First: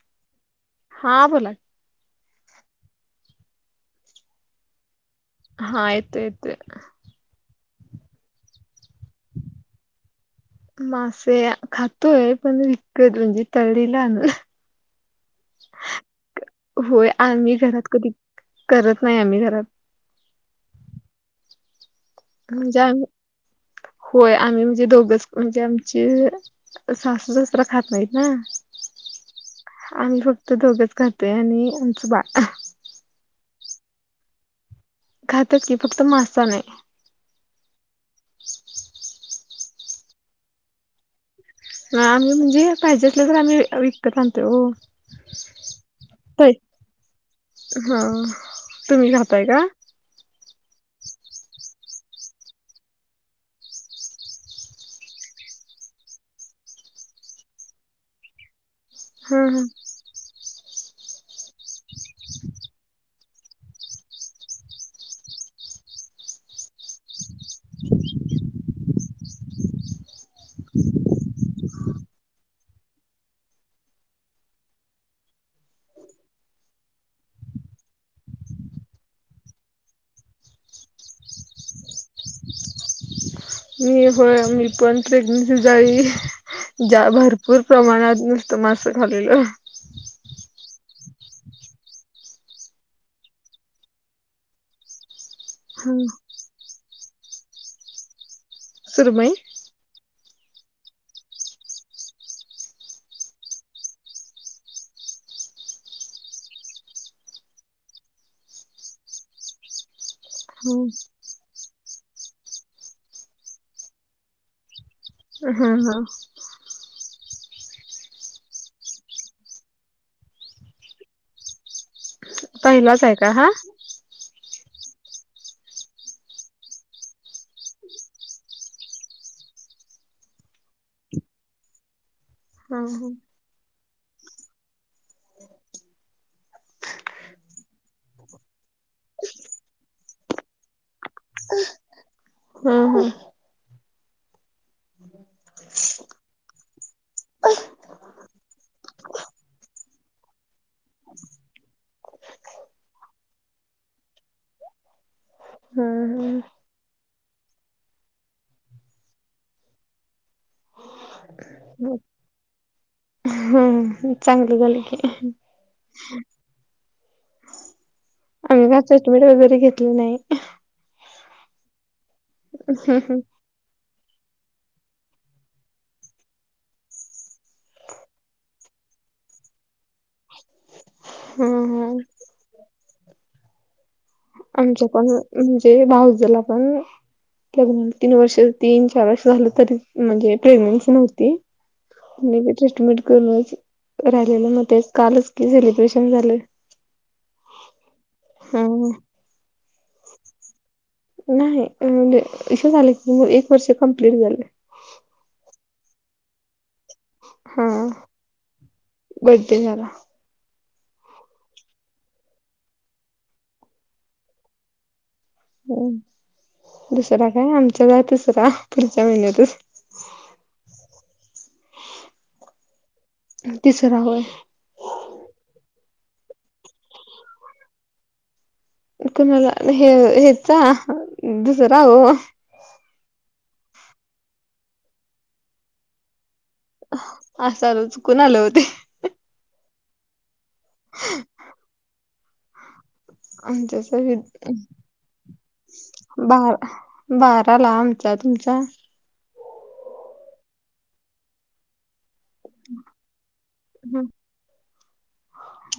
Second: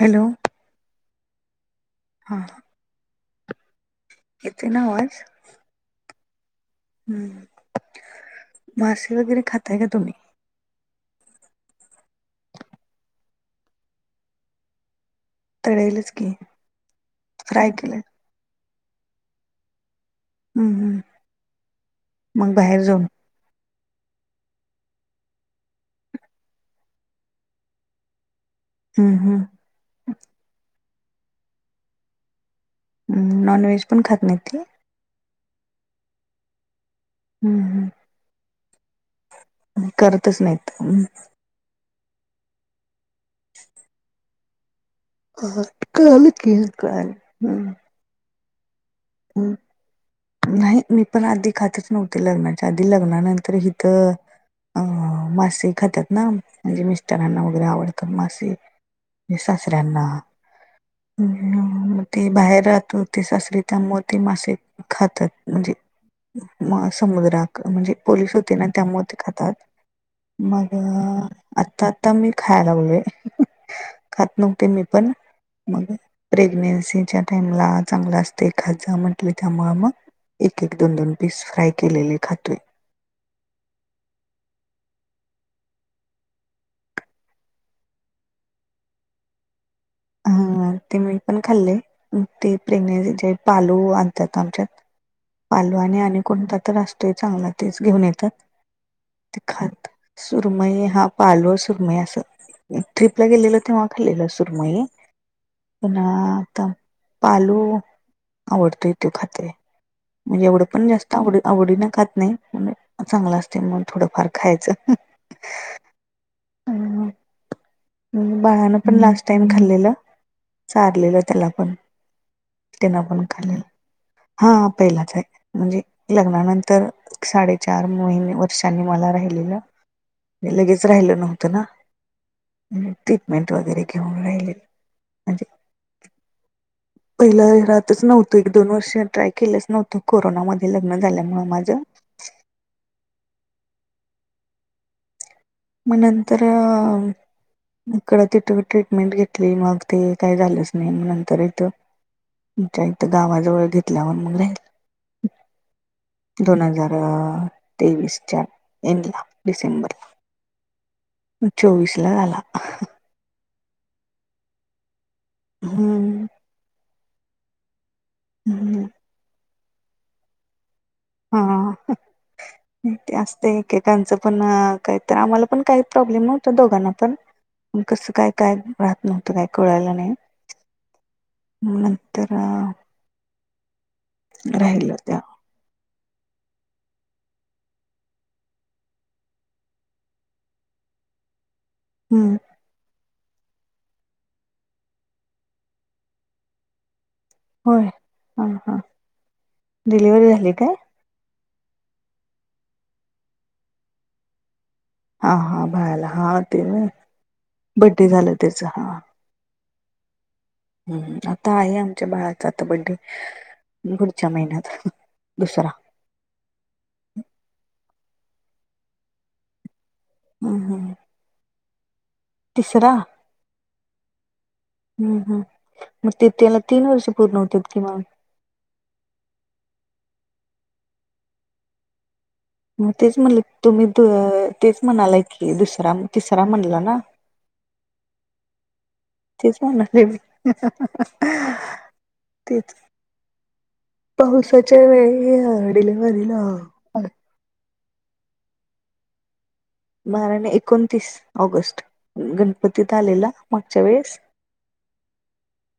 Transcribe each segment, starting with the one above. Hello. हां बोला की, हां. येतोय ना आवाज. हां येतोय येतोय. हम्म. मासे वगैरे खाताय का तुम्ही. मासे खातोय पण, विकत म्हणजे तळीला ना. [inaudible] की होय आम्ही फ्राय घरात केलं कधी, करत नाही आम्ही घरात. हम् हम्म. मग बाहेर म्हणजे आम जाऊन होय, आम्ही म्हणजे दोघच म्हणजे आमची. सासू सासरा खात नाहीत ना. हम्म हम्म. आम्ही फक्त दोघंच खातोय, आणि आमचं बाळं. नॉनव्हेज पण खात नाही ते, खातात की, फक्त मासा नाही. हम् हम्. करतच नाहीत. हम. आम्ही म्हणजे पाहिजे असलं तर आम्ही विकत आणतोय ओ. आठ काल पै कि काळाल. हा, तुम्ही घात हं. नाही, मी पण आधी खातंच नव्हते लग्नाच्या आधी. लग्नानंतर हिथं अ मासे खातात ना, म्हणजे मिस्टरांना वगैरे आवडतात मासे. अं हा हा सासऱ्यांना, मग ते बाहेर राहतो ते सासरे त्यामुळे ते मासे खातात, म्हणजे म समुद्रात म्हणजे पोलीस होते ना त्यामुळे ते खातात. मग आता आता मी खायाय लागलोय. खात नव्हते मीपण. मग प्रेग्नेन्सीच्या टाइमला चांगलं अस ते खायचं म्हटले, का मग एक एक दोन दोन पीस फ्राय केलेले खातोय. मी होय मी पण प्रेग्नेंट जाई. ज्या भरपूर प्रमाणात नुसतं मासं खाल्लेलो. हा ते मीपण खाल्लंय. ते प्रेग्नेसी येत पालू आणतात आमच्यात. आलो आणि हम्म आणि कोणता तर असतोय चांगला तेच घेऊन येतात. सुरुमई ते खात सुरमई हा पालो सुरमई असं. ट्रिपला गेलेलो तेव्हा खालेलं सुरमई. पुन्हा आता पालू आवडतंय त्यो खातोय. म्हणजे एवढं पण हम्म जास्त आवड आवडीनं खात नाही, पण चांगलं असतंय म्हणून थोडंफार खायचं. अ हं हं. अं हं बाळानं पण लास्ट टाइम खाल्लं. लेलं चारलेलं त्यालापण तेनं पहिलाच आहे पण का हा खाल्लेलं. हा पहिलाच आहे, म्हणजे लग्नानंतर साडेचार मोहिने वर्षांनी मला राहिलेलं. ते लगेच राहिल नव्हतं ना. हा हा ट्रीटमेंट वगैरे घेऊन राहिलेत. म्हणजे पहिलं हे राहतच नव्हतं, एक दोन वर्ष ट्राय केलंच नव्हतं कोरोनामध्ये लग्न झाल्यामुळं माझं. हं हं. मग नंतर इकडं तिथं ट्रीटमेंट घेतली, मग ते काही झालंच नाही. नंतर इथं आमच्या इथं गावाजवळ घेतल्यावर मग राहील. हा हं. दोन हजार तेवीसच्या एंडला डिसेंबरला. चोवीसला झाला. हं चांगलं झालंय. हम्म आम्ही काय हम्म ट्रीटमेंट वगैरे घेतली नाय. हा, ते हा अस ते एकेकांचं पण काहीतर, आम्हालापण काही प्रॉब्लेम नव्हता दोघांना पण. मग कसं काय काय राहत नव्हतं, काय कळालं नाही. मग हा नंतर हा आमच्यापण म्हणजे भाऊजला पण तर तीन वर्ष, तीन चार वर्ष झालं तरी म्हणजे प्रेग्नेन्सी नव्हती. हम्म मीबी ट्रीटमेट करूनच राहिलेलं, मग ते कालच की सेलिब्रेशन झालं. होय हां हा हां, डिलिवरी झाली काय? नाही म्हणजें इशू झालं की, मग एक वर्ष कम्प्लीट झालं. हां हां बाला हा ते, ना बड्डे झालं त्याच हं बडे झाला. हम्म हम्म आता आहे आमच्या बाळाचा आता बड्डे. पुढच्या महिन्यात, दुसरा हो दुसरा काय आमच्याला, दुसरा पुढच्या महिन्यातच. अं हम्म. तिसरा, तिसरा होय हम्म हम्म, मग ते तेला तीन वर्ष पूर्ण होतात की मग. कुणाला हे हेचा, दुसरा हो. मग तेच म्हणले तुम्ही तेच, म्हणालाय की दुसरा तिसरा म्हणला ना. असं सॉरी चुकून आलेलं व ते, तेच म्हणाले मी, तेच आमच्या पावसाच्या वेळी डिलिव्हरीला. बारा बाराला आमचा तुमचा. बारा नाही एकोणतीस ऑगस्ट, गणपतीत आलेला मागच्या वेळेस.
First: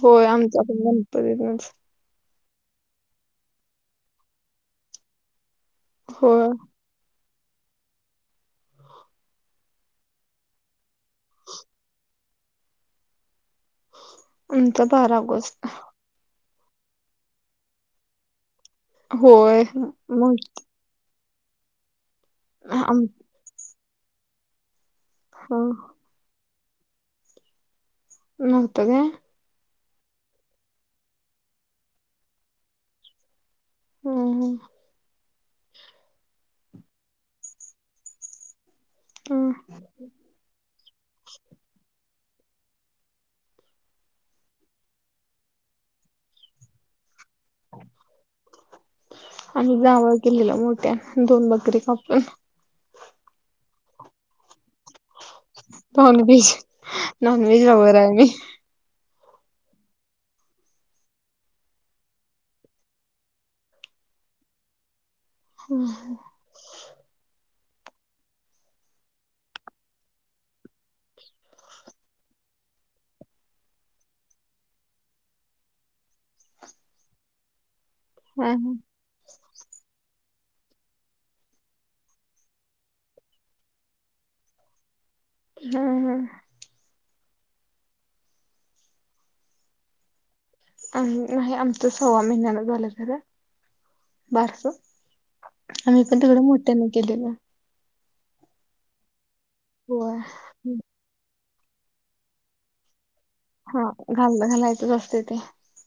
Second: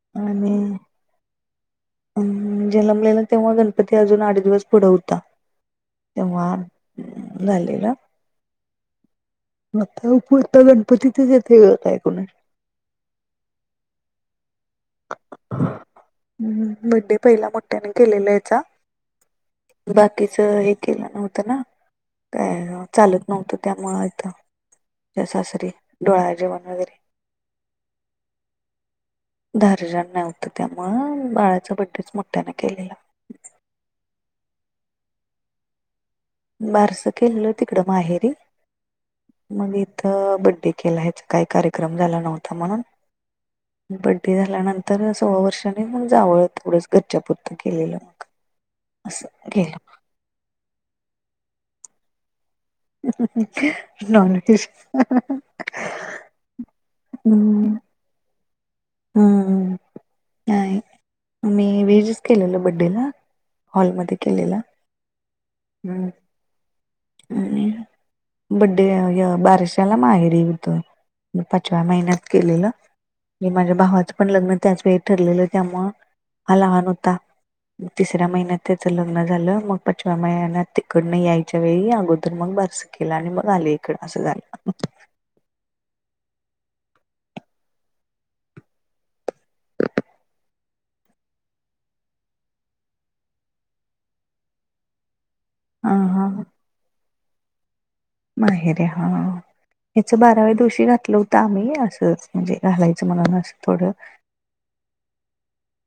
होयं आणि आमचा आपण गणपतीच. अं जलमलेला तेव्हा गणपती अजून आठ दिवस पुढं होता, होय तेव्हा झालेलं. [unintelligible] आमचा बारा ऑगस्ट. हम्.. बडे् पहिला मोठ्याने केलेला हेचा होय मग बाकीच एक. केलं नव्हतं ना, काय आम चालत नव्हतं त्यामुळं आता. त्या सासरी डोहाळ जेवण वगैरे, नव्हतं काय? दारजण नव्हतं त्यामुळं बाळाचा, बड्डेच मोठ्याने केलेला. हम् हम. बारसं केलेलं, तिकडं माहेरी. हम्म मग इथं बड्डे केला ह्याचा, काही कार्यक्रम झाला नव्हता. म्हणून बड्डे झाल्यानंतर, सोळा वर्षांनी मग जावंळ थोडंसं. घरच्या पुुरतं केलेलं, मग असं केलं मगं. केलेल्या मोठ्या, दोन बकरी कापून. नॉनव्हेज. नॉनव्हेज नॉनव्हेज लवर आहे मी. हम्म. नाही मी व्हेजच केलेला, बड्डेला हॉलमध्ये केलेला. हम्म हं. [unintelligible] बड्डे बारशाला माहेरी होतं, पाचव्या महिन्यात केलेलं. माझ्या भावाचं पण लग्न त्याच, वेळी ठरलेलं त्यामुळं हा लहान होता. तिसऱ्या हा महिन्यात त्याचं लग्न झालं, मग पाचव्या महिन्यात तिकडन याय च्या वेळी अगोदर मग बारस केलं, आणि मग आले इकडं असं झालं. हम्म हम्म. अं. नाही आमचं, सव्वा महिन्यान झालं जरा बारस. हा आम्ही पण हा तिकडं, मोठ्यान केलेलं. माहेरी हां याच होय बाराव्या दिवशी घातलं होतं. तर‌ आम्ही असं म्हणजे, घालायचं म्हणून असं. हा थोडं घाललं घालायचंच असते ते,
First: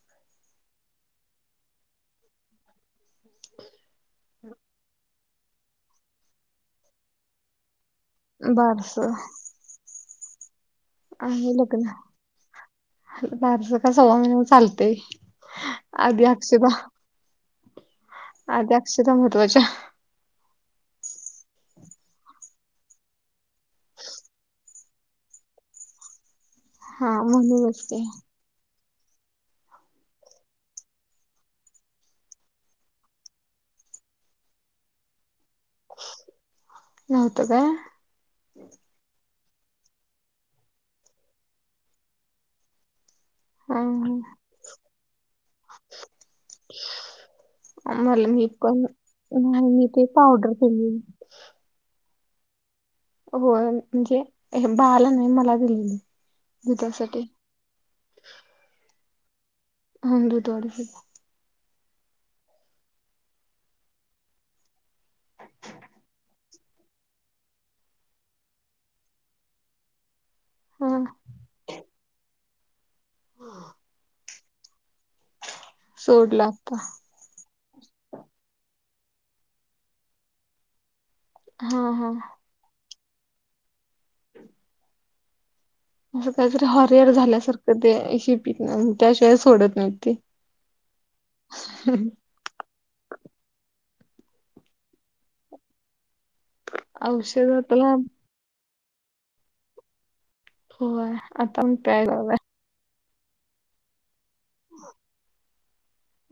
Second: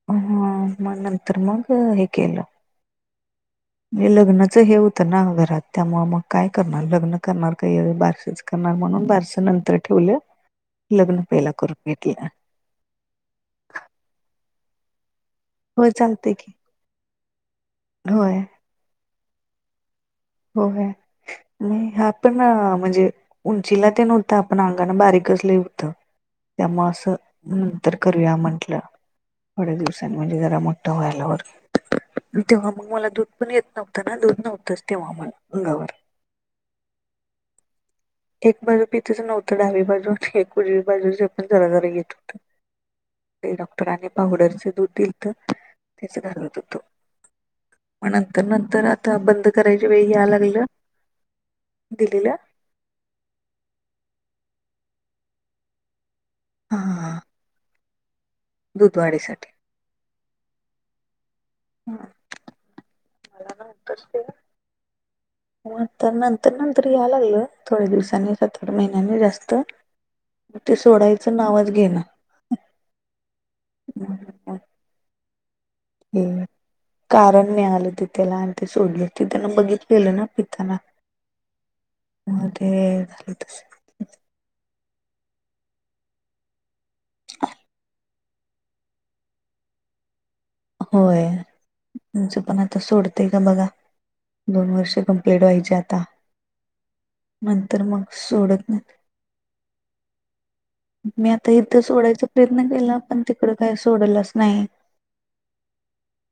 हं. मग नंतर मग हे केल. हे लग्नाच हे होतं ना घरात, त्यामुळं मग काय करणार लग्नं. करणार काही बारसच करणार, म्हणून बारस नंतर ठेवलं. लग्न पहिला आहे करून लग्नं, घेतलं बारस का सव्वा महिन चालतेय. होय अदी चालतंय की अक्षता. होय आता अक्षता महत्त्वाच्या. हो [unintelligible] काय पण म्हणजे, उंचीला ते नव्हतं पण, अंगान बारीकच लय होतं. त्यामुळे हा असं म्हणूनच नंतर, ते करूया म्हटलं. थोड्या दिवसांनी म्हणजे, जरा मोठा होय आल्यावर. तेव्हा मग मला दूध पण येत नव्हत ना, दूध नव्हतच तेव्हा मग अंगावर नव्हतं काय? एक बाजू पी टच नव्हतं डावी बाजू एक उजवी बाजूच, पण जरा जरा येत होतं. ते हा डॉक्टरनी पावडरचे दूध दिल त्याचं भरवत होतो. मग मला नंतर मी पण नंतर आता बंद नाही मी करायच्या ते वेळी याय पावडर लागलं केली दिलेलं. होय म्हणजे हे बाळाला नाही मला दिलेली दुधासाठी. दूध वाढीसाठी. अ दूध वाढीसाठी. हं मला काय आत्ताच केला? हो तर नंतर नंतर याय लागलं, थोड्या दिवसांनी सात आठ महिन्यांनी जास्त. मग ती हा सोडायचं नावच घेना. हे सोडला आत्ता. कारण मिळालं ते त्याला आणि ते सोडलं. ते त्यांनं बघितलेलं ना पिताना हा हा. मग ते झालं तस. हम् [inaudible] असं काहीतरी हा रियल झाल्यासारखं ती अशी पीत नाय त्या शिवाय सोडत नाही ती. होय तुमचे पण तो सोडते का बघा दोन वर्ष कमप्लीट व्हायची आता. नंतर औषधातला मग सोडत नाही. होय मी आता पण इथं प्यायला सोडायचा लागलाय. प्रयत्न केला, पण तिकडं काही सोडलच नाही.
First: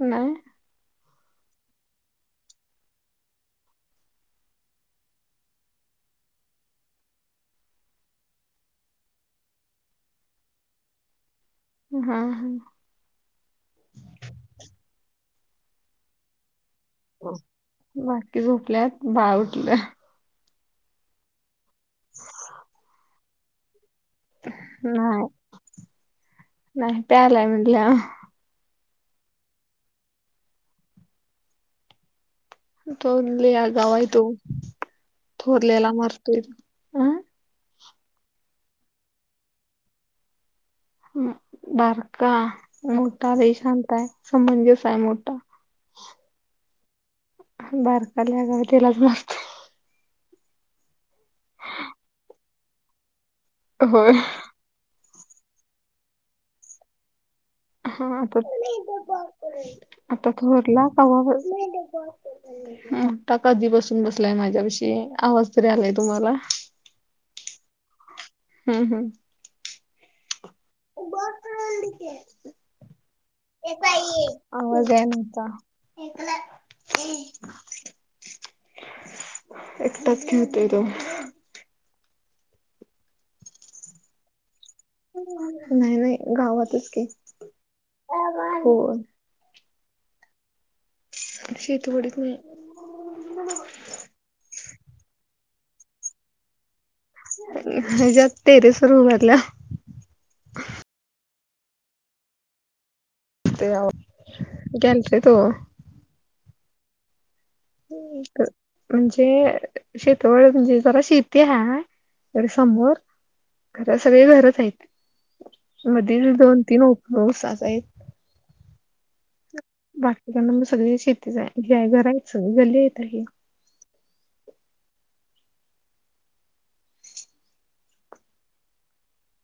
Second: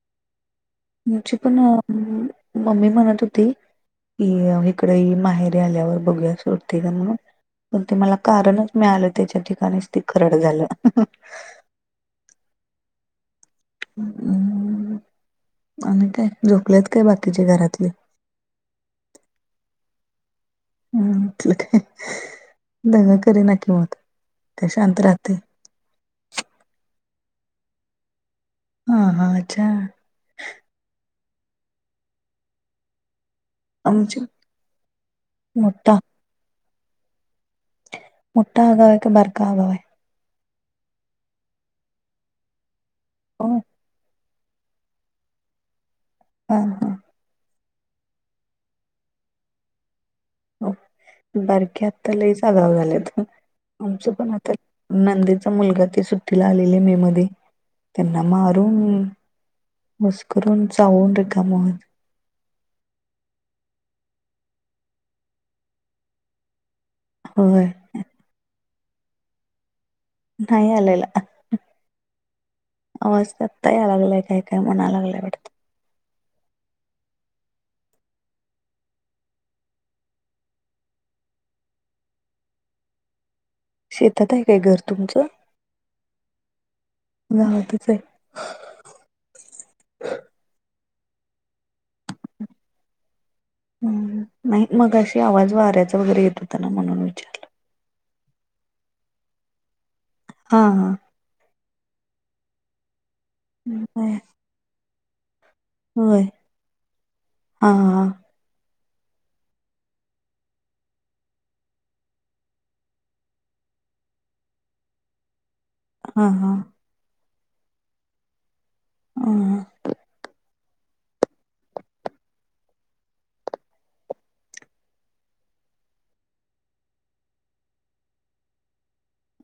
नाही. आमची पण मम्मी म्हणत होती ईल इकडे हि माहेरी आल्यावर बघूया सोडते काय म्हणून. पण ते मला कारणच मिळालं त्याच्या ठिकाणीच ते खरड झालं. हा हम्म. हम्म आणि काय झोपलेत काय बाकीचे घरातले? ते झोपल्यात, बाळ उठलं. हम्म. म्हटलं काय दंगा करीना की मग. काय शांत नाही राहते नाही पियालाय म्हणलं. ह, ह, अच्छा. तो लय आगाऊ आहे आमची तो थोरल्याला मोठा मारतोय. अं मोठा आगाव हाय का, बारका आगाव हाय? हं बारका मोठा लय हो शांत आहे, समंजस हाय मोठा. हा ना बारका लय आगाव हाय त्यालाच मारतोय. हो, बारकी आता लयच आगाव झालेत आमचे होय पण आता, नंदीचा मुलगा ते सुट्टीला आलेले मे मध्ये. हा त्यांना आता, मारून आता मस्करून थोरला चावून कवा ब रिकाम मोठा कधी पासून बसलाय माझ्यापाशी आवाज तरी आलाय तुम्हाला. होय हम् हम्. नाही आलेला बाळ का रडते. आवाज तर आत्ता याय लागलाय काय काय आवाज म्हणा लागलाय वाटत [unintelligible] हे कलर ते. एकटाच खेळतोय तो शेतात आहे काय घर तुमचं. नाही नाही गावातच की, गावातच ये. होय. शेतीवडीत नाही. हं नाही मगाशी आवाज वाऱ्याचा, वगैरे येत होता ना म्हणून विचार. जास्त टेरेस वर उभारल्या. हां हां. ते ओ होय गॅलरीत ओ. होय, आं.. म्हणजे शेतवड, म्हणजे जरा शेती हाय. तर समोर घर, सगळे घरच हायत. हा मध्ये हा दोन तीन उपवास असायचे. हं. बाकीकडना मग सगळी शेतीच हाय, हे आहे घर आहेत सगळे, गल्ली आहे आता हे.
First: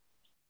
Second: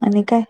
आणि काय.